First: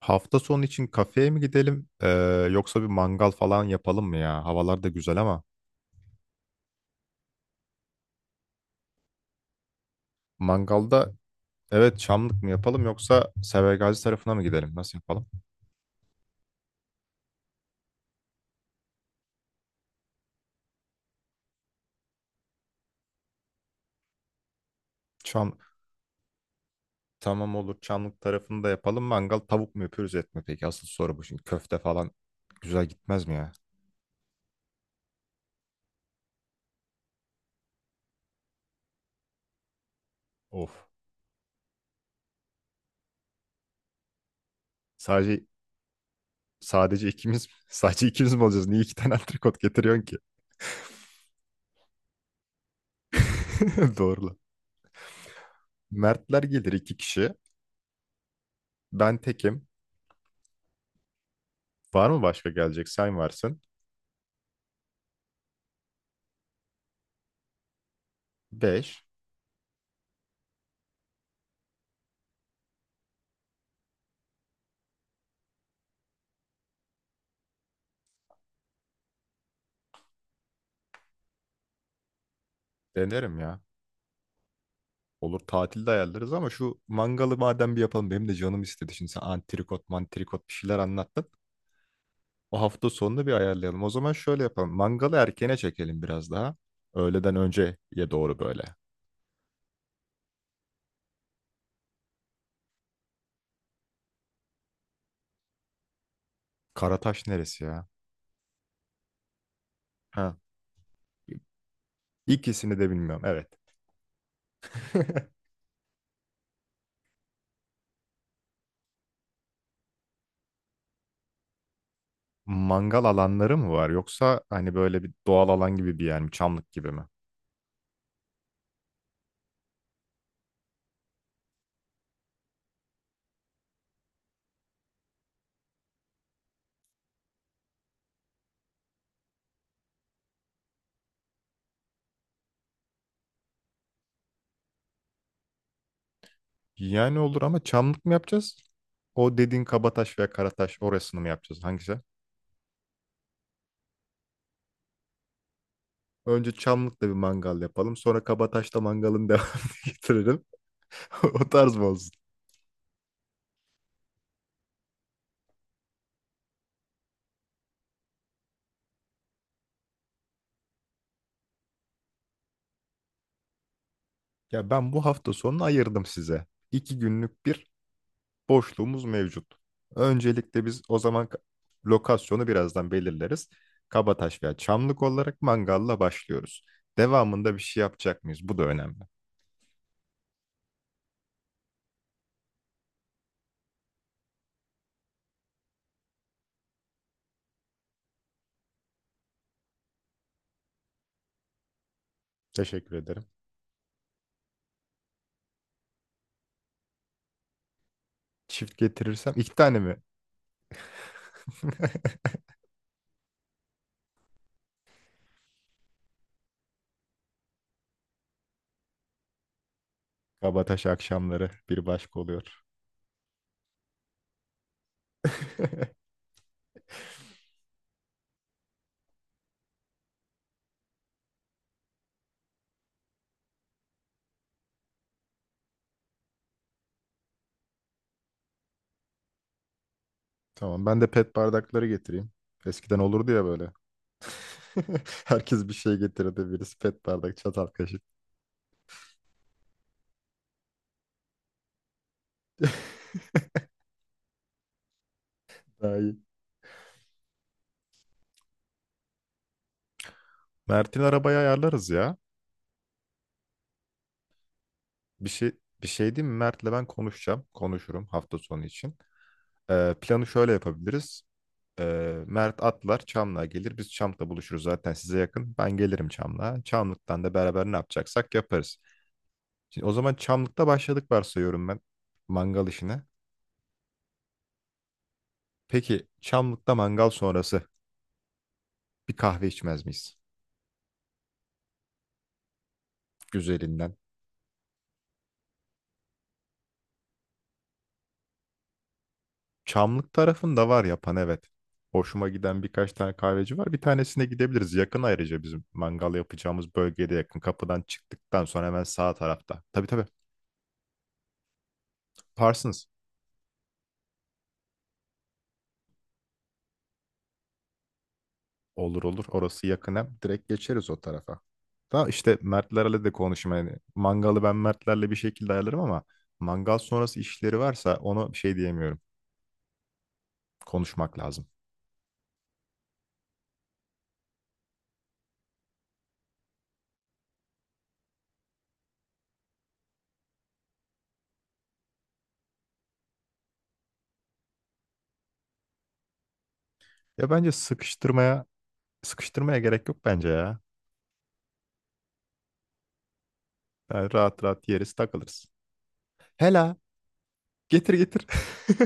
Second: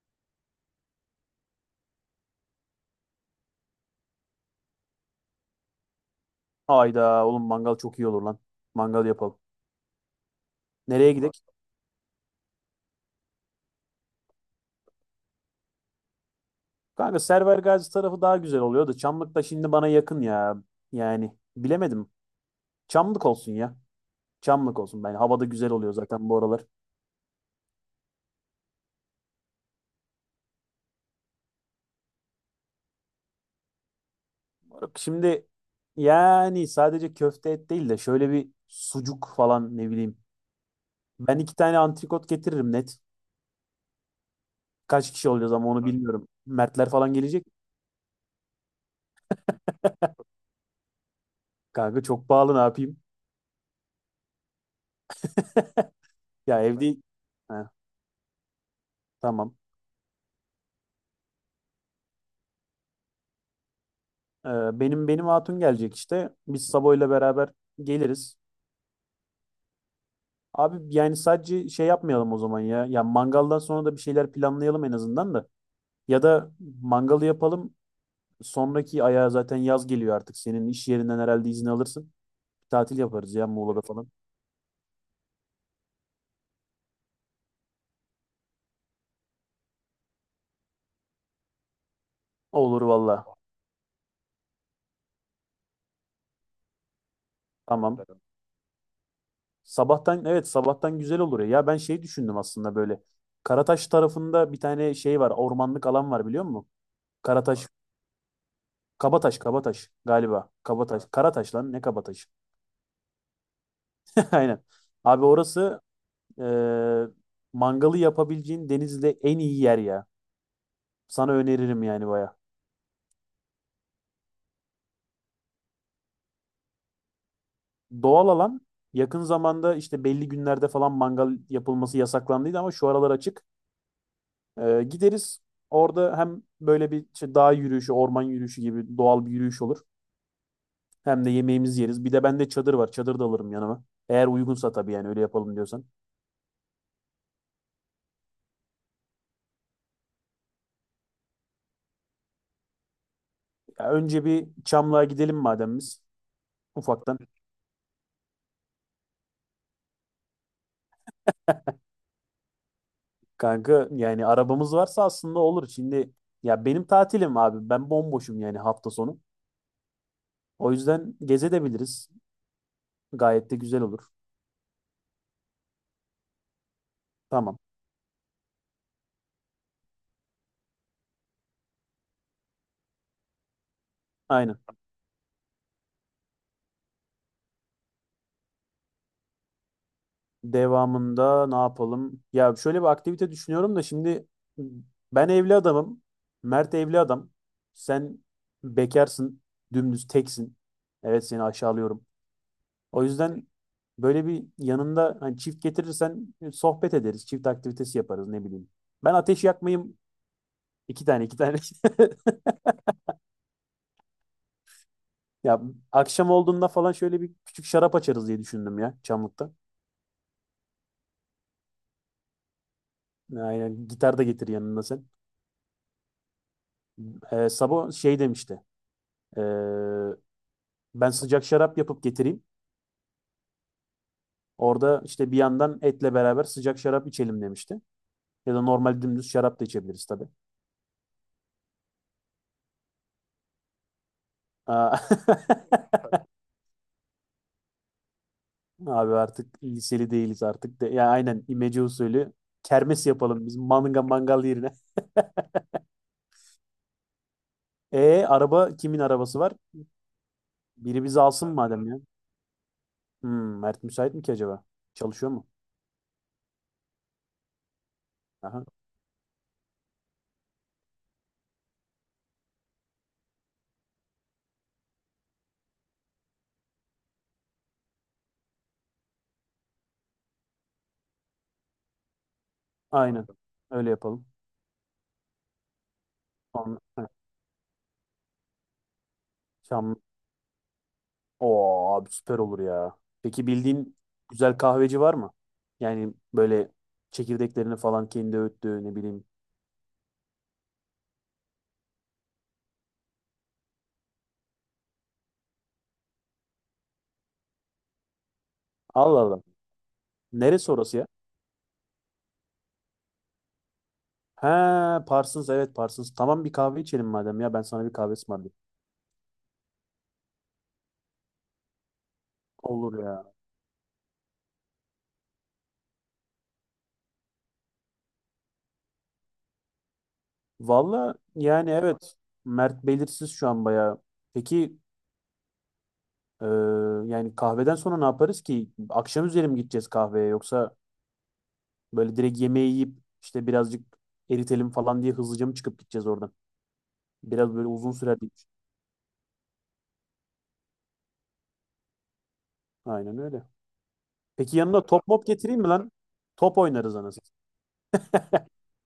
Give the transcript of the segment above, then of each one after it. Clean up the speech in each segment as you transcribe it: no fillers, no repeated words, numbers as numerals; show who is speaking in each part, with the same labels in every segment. Speaker 1: Hafta sonu için kafeye mi gidelim yoksa bir mangal falan yapalım mı ya? Havalar da güzel ama
Speaker 2: Hayda oğlum mangal çok iyi olur lan. Mangal yapalım.
Speaker 1: mangalda
Speaker 2: Nereye gidek?
Speaker 1: evet, Çamlık mı yapalım yoksa Severgazi tarafına mı gidelim? Nasıl yapalım?
Speaker 2: Kanka Server Gazi tarafı daha güzel oluyor da Çamlık da şimdi bana yakın ya. Yani bilemedim. Çamlık olsun ya. Çamlık olsun. Ben havada
Speaker 1: Çam
Speaker 2: güzel oluyor zaten bu aralar.
Speaker 1: tamam, olur, Çamlık tarafını da yapalım. Mangal tavuk mu yapıyoruz, et mi peki? Asıl soru bu şimdi. Köfte falan güzel gitmez mi ya?
Speaker 2: Bak, şimdi yani sadece köfte et değil de şöyle bir sucuk falan ne bileyim.
Speaker 1: Of.
Speaker 2: Ben iki tane antrikot getiririm net. Kaç kişi
Speaker 1: Sadece
Speaker 2: olacağız ama onu bilmiyorum. Mertler
Speaker 1: sadece
Speaker 2: falan gelecek.
Speaker 1: ikimiz, sadece ikimiz mi olacağız? Niye iki tane antrikot getiriyorsun ki?
Speaker 2: Kanka çok pahalı ne yapayım?
Speaker 1: Doğru lan. Mertler
Speaker 2: Ya
Speaker 1: gelir, iki
Speaker 2: evde...
Speaker 1: kişi.
Speaker 2: Heh,
Speaker 1: Ben
Speaker 2: tamam.
Speaker 1: tekim. Var mı başka gelecek? Sen varsın.
Speaker 2: Benim hatun gelecek işte. Biz Sabo ile beraber geliriz.
Speaker 1: Beş.
Speaker 2: Abi yani sadece şey yapmayalım o zaman ya. Ya mangaldan sonra da bir şeyler planlayalım en azından da. Ya da mangalı yapalım. Sonraki aya zaten yaz geliyor artık. Senin iş yerinden herhalde izin alırsın. Tatil yaparız
Speaker 1: Denerim
Speaker 2: ya
Speaker 1: ya.
Speaker 2: Muğla'da falan.
Speaker 1: Olur, tatilde ayarlarız ama şu mangalı madem bir yapalım. Benim de canım istedi. Şimdi sen antrikot mantrikot bir şeyler anlattın. O
Speaker 2: Olur
Speaker 1: hafta
Speaker 2: valla.
Speaker 1: sonunu bir ayarlayalım. O zaman şöyle yapalım: mangalı erkene çekelim biraz daha. Öğleden önceye
Speaker 2: Tamam.
Speaker 1: doğru böyle.
Speaker 2: Sabahtan, evet, sabahtan güzel olur ya. Ya ben şey düşündüm aslında böyle. Karataş tarafında bir tane şey var. Ormanlık alan var biliyor musun?
Speaker 1: Karataş neresi
Speaker 2: Karataş,
Speaker 1: ya?
Speaker 2: Kabataş, Kabataş
Speaker 1: Ha.
Speaker 2: galiba. Kabataş, Karataş lan ne Kabataş?
Speaker 1: İkisini de bilmiyorum. Evet.
Speaker 2: Aynen. Abi orası e, mangalı yapabileceğin Denizli'de en iyi yer ya. Sana öneririm yani baya.
Speaker 1: Mangal alanları mı var yoksa hani böyle bir doğal alan gibi bir yer mi? Çamlık gibi mi?
Speaker 2: Doğal alan yakın zamanda işte belli günlerde falan mangal yapılması yasaklandıydı ama şu aralar açık. Gideriz orada hem böyle bir işte dağ yürüyüşü, orman yürüyüşü gibi doğal bir yürüyüş olur. Hem de yemeğimizi yeriz. Bir de bende çadır var. Çadır da alırım yanıma. Eğer uygunsa tabii yani öyle yapalım diyorsan.
Speaker 1: Yani olur ama çamlık mı yapacağız? O dediğin Kabataş veya Karataş, orasını mı yapacağız? Hangisi?
Speaker 2: Ya önce bir Çamlığa gidelim madem biz.
Speaker 1: Önce Çamlık'ta bir
Speaker 2: Ufaktan
Speaker 1: mangal yapalım. Sonra Kabataş'ta mangalın devamını getiririm. O tarz mı olsun?
Speaker 2: kanka yani arabamız varsa aslında olur. Şimdi ya benim tatilim abi. Ben bomboşum yani hafta sonu. O yüzden gezebiliriz. Gayet de güzel olur.
Speaker 1: Ya ben bu hafta sonunu ayırdım size. İki günlük
Speaker 2: Tamam.
Speaker 1: bir boşluğumuz mevcut. Öncelikle biz o zaman lokasyonu birazdan belirleriz. Kabataş veya
Speaker 2: Aynen.
Speaker 1: Çamlık olarak mangalla başlıyoruz. Devamında bir şey yapacak mıyız? Bu da önemli.
Speaker 2: Devamında ne yapalım? Ya şöyle bir aktivite düşünüyorum da şimdi ben evli adamım. Mert evli adam. Sen bekarsın. Dümdüz teksin. Evet, seni aşağılıyorum.
Speaker 1: Teşekkür
Speaker 2: O
Speaker 1: ederim.
Speaker 2: yüzden böyle bir yanında hani çift getirirsen sohbet ederiz. Çift aktivitesi yaparız ne bileyim.
Speaker 1: Çift
Speaker 2: Ben
Speaker 1: getirirsem
Speaker 2: ateş
Speaker 1: iki tane
Speaker 2: yakmayı.
Speaker 1: mi?
Speaker 2: İki tane, iki tane. Ya akşam olduğunda falan şöyle bir küçük şarap açarız diye düşündüm ya Çamlık'ta.
Speaker 1: Kabataş akşamları bir başka oluyor.
Speaker 2: Aynen, gitar da getir yanında sen. Sabo şey demişti. Ee, Ben sıcak şarap yapıp getireyim. Orada işte bir yandan etle beraber sıcak şarap içelim demişti. Ya da normal dümdüz şarap da içebiliriz tabii.
Speaker 1: Tamam, ben de pet bardakları getireyim. Eskiden olurdu ya böyle.
Speaker 2: Aa,
Speaker 1: Herkes bir şey getirirdi. Birisi pet bardak, çatal kaşık.
Speaker 2: abi artık liseli değiliz artık. De, ya aynen imece usulü kermes yapalım biz mangal yerine.
Speaker 1: Daha iyi.
Speaker 2: Araba kimin arabası var?
Speaker 1: Mert'in
Speaker 2: Biri bizi
Speaker 1: arabayı
Speaker 2: alsın madem
Speaker 1: ayarlarız
Speaker 2: ya.
Speaker 1: ya.
Speaker 2: Hmm, Mert müsait mi ki acaba?
Speaker 1: Bir
Speaker 2: Çalışıyor mu?
Speaker 1: şey Bir şey değil mi? Mert'le ben konuşacağım. Konuşurum hafta sonu
Speaker 2: Aha.
Speaker 1: için. Planı şöyle yapabiliriz. Mert atlar, Çamlık'a gelir. Biz Çamlık'ta buluşuruz, zaten size yakın. Ben gelirim Çamlık'a. Çamlık'tan da beraber ne yapacaksak yaparız. Şimdi o zaman Çamlık'ta başladık varsayıyorum ben mangal işine.
Speaker 2: Aynen. Öyle yapalım.
Speaker 1: Peki Çamlık'ta
Speaker 2: Tamam. Ha,
Speaker 1: mangal sonrası bir kahve içmez
Speaker 2: Şam.
Speaker 1: miyiz?
Speaker 2: Oo abi süper olur ya. Peki
Speaker 1: Güzelinden.
Speaker 2: bildiğin güzel kahveci var mı? Yani böyle çekirdeklerini falan kendi öğüttüğü ne bileyim.
Speaker 1: Çamlık tarafında var yapan, evet. Hoşuma giden birkaç tane kahveci var. Bir tanesine gidebiliriz. Yakın, ayrıca bizim mangal yapacağımız bölgede yakın. Kapıdan çıktıktan sonra hemen sağ
Speaker 2: Allah Allah.
Speaker 1: tarafta. Tabii tabii.
Speaker 2: Neresi orası ya?
Speaker 1: Parsons.
Speaker 2: Ha, Parsons, evet, Parsons. Tamam bir kahve içelim madem ya, ben sana bir kahve ısmarlayayım.
Speaker 1: Olur olur. Orası yakın hem. Direkt geçeriz o tarafa. Da işte
Speaker 2: Olur
Speaker 1: Mertlerle de
Speaker 2: ya.
Speaker 1: konuşayım. Yani mangalı ben Mertlerle bir şekilde ayarlarım ama mangal sonrası işleri varsa onu bir şey diyemiyorum.
Speaker 2: Valla
Speaker 1: Konuşmak lazım.
Speaker 2: yani evet. Mert belirsiz şu an bayağı. Peki Ee, yani kahveden sonra ne yaparız ki? Akşam üzeri mi gideceğiz kahveye yoksa böyle direkt yemeği yiyip işte birazcık eritelim falan diye hızlıca mı çıkıp gideceğiz oradan?
Speaker 1: Ya bence
Speaker 2: Biraz böyle uzun sürer diye
Speaker 1: sıkıştırmaya
Speaker 2: düşünüyorum.
Speaker 1: Sıkıştırmaya gerek yok bence ya.
Speaker 2: Aynen öyle.
Speaker 1: Yani rahat
Speaker 2: Peki
Speaker 1: rahat
Speaker 2: yanında
Speaker 1: yeriz,
Speaker 2: top mop
Speaker 1: takılırız.
Speaker 2: getireyim mi lan? Top
Speaker 1: Hela,
Speaker 2: oynarız anasını.
Speaker 1: getir getir.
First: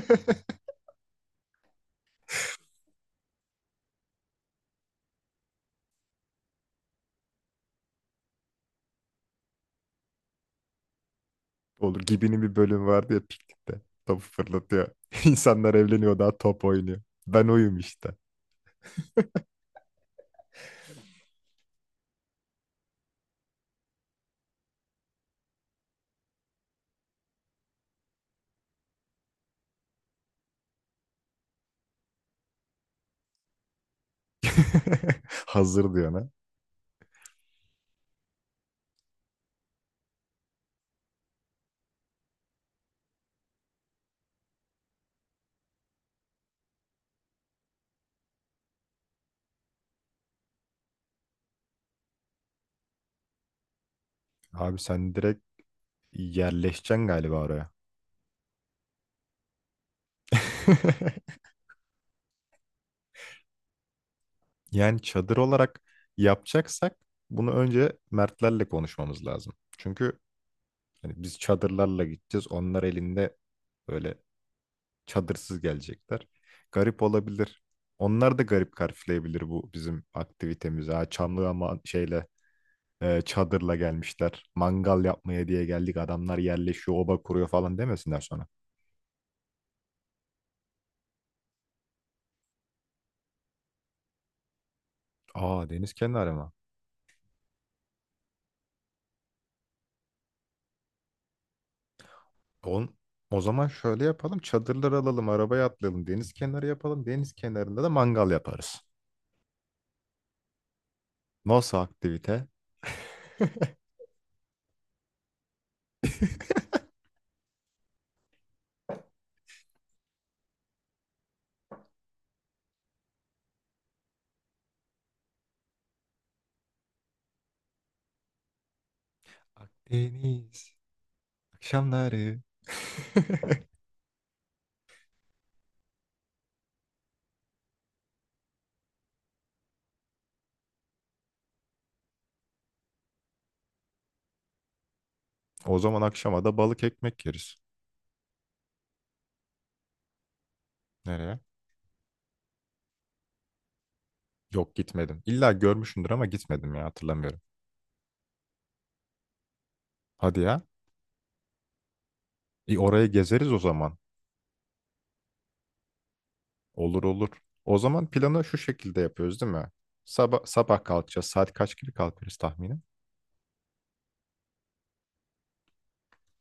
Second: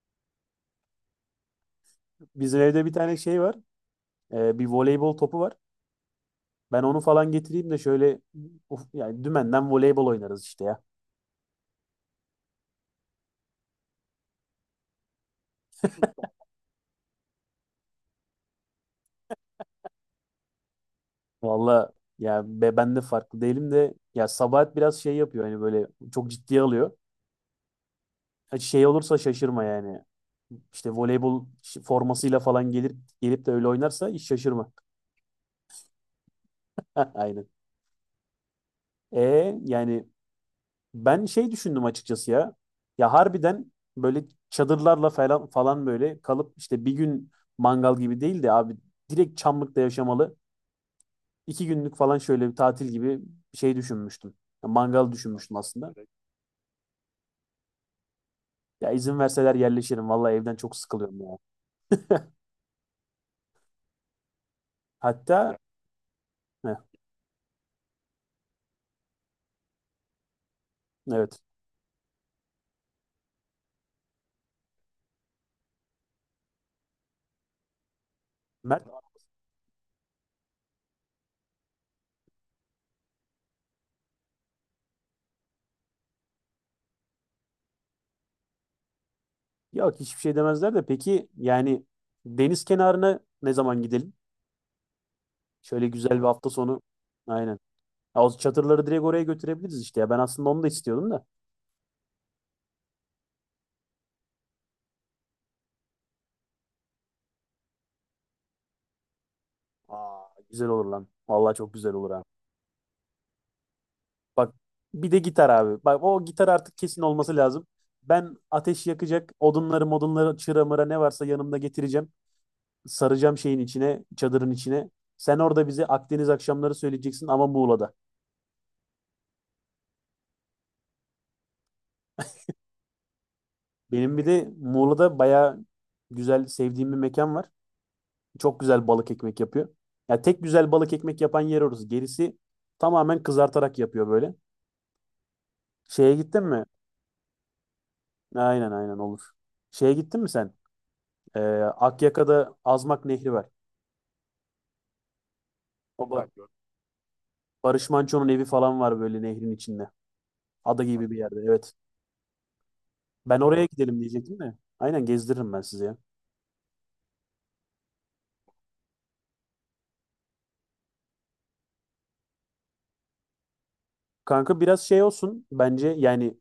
Speaker 2: Satayım. Bizim evde bir tane şey var. Bir voleybol topu var. Ben onu falan getireyim de şöyle uf, yani dümenden voleybol oynarız işte ya.
Speaker 1: Olur. Gibi'nin bir bölüm vardı ya piknikte. Topu fırlatıyor. İnsanlar evleniyor, daha top oynuyor. Ben oyum işte.
Speaker 2: Valla ya be, ben de farklı değilim de ya Sabahat biraz şey yapıyor hani böyle çok ciddiye alıyor. Ha, şey olursa şaşırma yani. İşte voleybol formasıyla falan gelip de öyle oynarsa hiç şaşırma.
Speaker 1: Hazır diyor.
Speaker 2: Heh, aynen. E yani ben şey düşündüm açıkçası ya. Ya harbiden böyle çadırlarla falan böyle kalıp işte bir gün mangal gibi değil de abi direkt Çamlık'ta yaşamalı. İki günlük falan şöyle bir tatil gibi bir şey düşünmüştüm. Ya
Speaker 1: Abi sen
Speaker 2: mangal
Speaker 1: direkt
Speaker 2: düşünmüştüm aslında.
Speaker 1: yerleşeceksin galiba oraya.
Speaker 2: Ya izin verseler yerleşirim. Vallahi evden çok sıkılıyorum ya.
Speaker 1: Yani çadır
Speaker 2: Hatta
Speaker 1: olarak
Speaker 2: heh,
Speaker 1: yapacaksak bunu önce Mertlerle konuşmamız lazım. Çünkü hani biz
Speaker 2: evet.
Speaker 1: çadırlarla gideceğiz. Onlar elinde böyle çadırsız gelecekler. Garip olabilir. Onlar da garip
Speaker 2: Mert,
Speaker 1: karşılayabilir bu bizim aktivitemizi. Ha, çamlı ama şeyle, çadırla gelmişler. Mangal yapmaya diye geldik. Adamlar yerleşiyor, oba kuruyor falan demesinler sonra.
Speaker 2: yok hiçbir şey demezler de peki yani deniz kenarına ne zaman gidelim?
Speaker 1: Aa,
Speaker 2: Şöyle
Speaker 1: deniz
Speaker 2: güzel bir
Speaker 1: kenarı
Speaker 2: hafta
Speaker 1: mı?
Speaker 2: sonu. Aynen. Ya, o çadırları direkt oraya götürebiliriz işte ya. Ben aslında onu da istiyordum da.
Speaker 1: On, O zaman şöyle yapalım: çadırlar alalım, arabaya atlayalım. Deniz kenarı yapalım. Deniz kenarında da mangal yaparız.
Speaker 2: Aa, güzel olur lan. Vallahi çok
Speaker 1: Nasıl
Speaker 2: güzel olur ha.
Speaker 1: aktivite?
Speaker 2: Bak, bir de gitar abi. Bak o gitar artık kesin olması lazım. Ben ateş yakacak odunları modunları çıra mıra ne varsa yanımda getireceğim. Saracağım şeyin içine, çadırın içine. Sen orada bize Akdeniz akşamları söyleyeceksin ama Muğla'da.
Speaker 1: Akdeniz akşamları.
Speaker 2: Benim bir de Muğla'da bayağı güzel sevdiğim bir mekan var. Çok güzel balık ekmek yapıyor. Ya tek güzel balık ekmek yapan yer orası. Gerisi tamamen kızartarak yapıyor böyle.
Speaker 1: O zaman
Speaker 2: Şeye gittin
Speaker 1: akşama da
Speaker 2: mi?
Speaker 1: balık ekmek yeriz.
Speaker 2: Aynen, aynen olur. Şeye gittin mi sen?
Speaker 1: Nereye?
Speaker 2: Akyaka'da Azmak Nehri var.
Speaker 1: Yok, gitmedim. İlla
Speaker 2: O
Speaker 1: görmüşsündür ama
Speaker 2: Ba-
Speaker 1: gitmedim ya, hatırlamıyorum.
Speaker 2: Barış Manço'nun evi falan var böyle nehrin içinde.
Speaker 1: Hadi ya.
Speaker 2: Ada gibi bir yerde, evet.
Speaker 1: E, orayı
Speaker 2: Ben
Speaker 1: gezeriz o
Speaker 2: oraya
Speaker 1: zaman.
Speaker 2: gidelim diyecektim de. Aynen gezdiririm ben sizi ya.
Speaker 1: Olur olur. O zaman planı şu şekilde yapıyoruz değil mi? Sabah, sabah kalkacağız. Saat kaç gibi kalkarız tahminen?
Speaker 2: Kanka biraz şey olsun bence yani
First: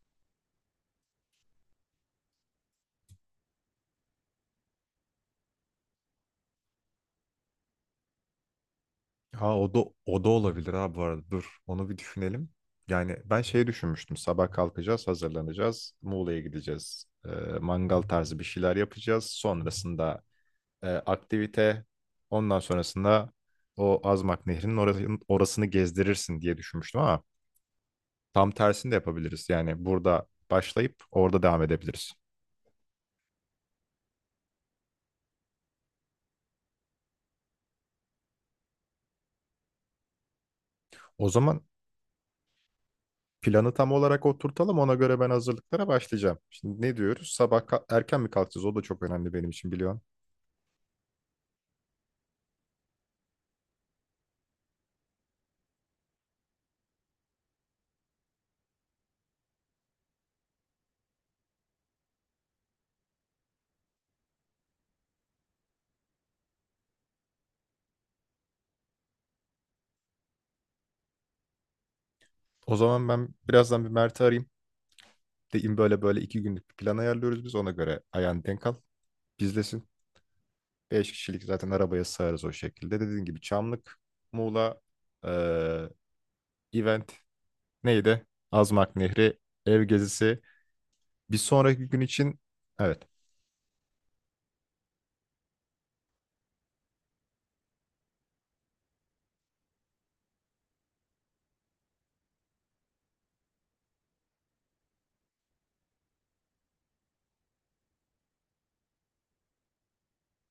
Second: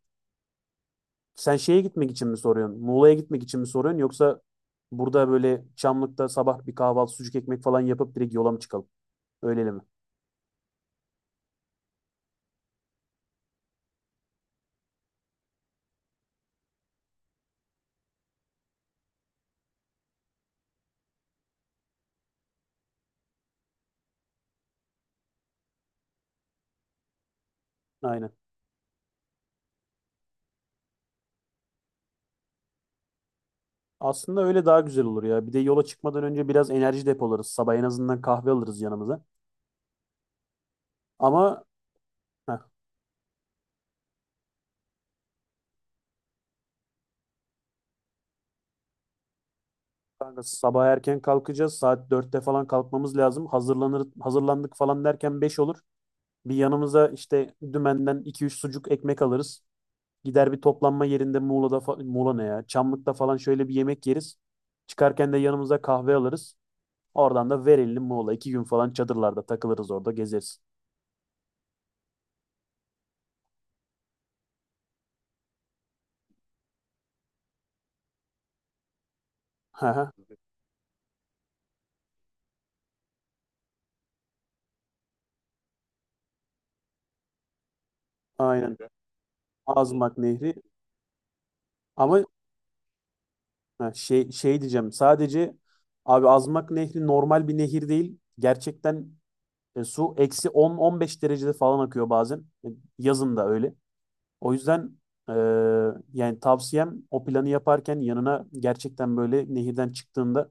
Speaker 2: sen şeye gitmek için mi soruyorsun? Muğla'ya gitmek için mi soruyorsun yoksa burada böyle Çamlık'ta sabah bir kahvaltı sucuk ekmek falan yapıp direkt yola mı çıkalım?
Speaker 1: Ha,
Speaker 2: Öyleli
Speaker 1: o da
Speaker 2: mi?
Speaker 1: o da olabilir, ha, bu arada. Dur, onu bir düşünelim. Yani ben şey düşünmüştüm. Sabah kalkacağız, hazırlanacağız. Muğla'ya gideceğiz. Mangal tarzı bir şeyler yapacağız. Sonrasında aktivite. Ondan sonrasında o Azmak Nehri'nin orasını gezdirirsin diye düşünmüştüm ama
Speaker 2: Aynen.
Speaker 1: tam tersini de yapabiliriz. Yani burada başlayıp orada devam edebiliriz.
Speaker 2: Aslında öyle daha güzel olur ya. Bir de yola çıkmadan önce biraz enerji depolarız. Sabah en azından kahve alırız yanımıza.
Speaker 1: O zaman
Speaker 2: Ama heh,
Speaker 1: planı tam olarak oturtalım. Ona göre ben hazırlıklara başlayacağım. Şimdi ne diyoruz? Sabah erken mi kalkacağız? O da çok önemli benim için, biliyorsun.
Speaker 2: kanka sabah erken kalkacağız. Saat dörtte falan kalkmamız lazım. Hazırlanır, hazırlandık falan derken 5 olur. Bir yanımıza işte dümenden iki üç sucuk ekmek alırız. Gider bir toplanma yerinde Muğla'da Muğla ne ya? Çamlık'ta falan şöyle bir yemek yeriz. Çıkarken de yanımıza kahve alırız. Oradan da verelim Muğla. İki gün falan çadırlarda takılırız, orada gezeriz.
Speaker 1: O zaman ben birazdan bir Mert'i arayayım. Deyim böyle böyle, iki günlük bir plan ayarlıyoruz biz. Ona göre ayağını denk al.
Speaker 2: Hı
Speaker 1: Bizlesin.
Speaker 2: hı,
Speaker 1: Beş kişilik zaten arabaya sığarız o şekilde. Dediğin gibi Çamlık, Muğla, eee, event. Neydi?
Speaker 2: aynen.
Speaker 1: Azmak Nehri, ev
Speaker 2: Azmak
Speaker 1: gezisi.
Speaker 2: Nehri.
Speaker 1: Bir sonraki gün
Speaker 2: Ama
Speaker 1: için, evet.
Speaker 2: ha, şey, şey diyeceğim sadece abi Azmak Nehri normal bir nehir değil. Gerçekten su eksi 10-15 derecede falan akıyor bazen. Yazın da öyle. O yüzden e, yani tavsiyem o planı yaparken yanına gerçekten böyle nehirden çıktığında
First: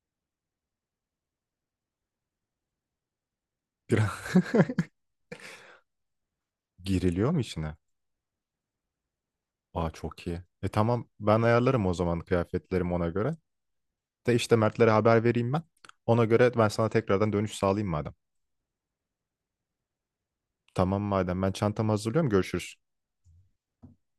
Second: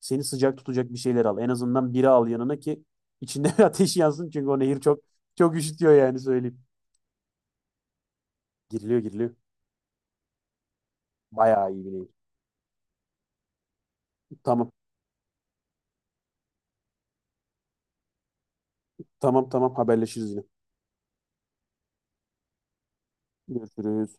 Speaker 2: seni sıcak tutacak bir şeyler al. En azından bira al yanına ki içinde ateş
Speaker 1: Biraz
Speaker 2: yansın çünkü o nehir çok çok üşütüyor yani söyleyeyim.
Speaker 1: giriliyor mu içine?
Speaker 2: Giriliyor, giriliyor.
Speaker 1: Aa, çok iyi. E tamam, ben
Speaker 2: Bayağı iyi
Speaker 1: ayarlarım
Speaker 2: bir
Speaker 1: o
Speaker 2: nehir.
Speaker 1: zaman kıyafetlerimi ona göre. De işte
Speaker 2: Tamam,
Speaker 1: Mertlere haber vereyim ben. Ona göre ben sana tekrardan dönüş sağlayayım madem.
Speaker 2: tamam, tamam, haberleşiriz yine.
Speaker 1: Tamam madem, ben çantamı hazırlıyorum, görüşürüz.
Speaker 2: Görüşürüz.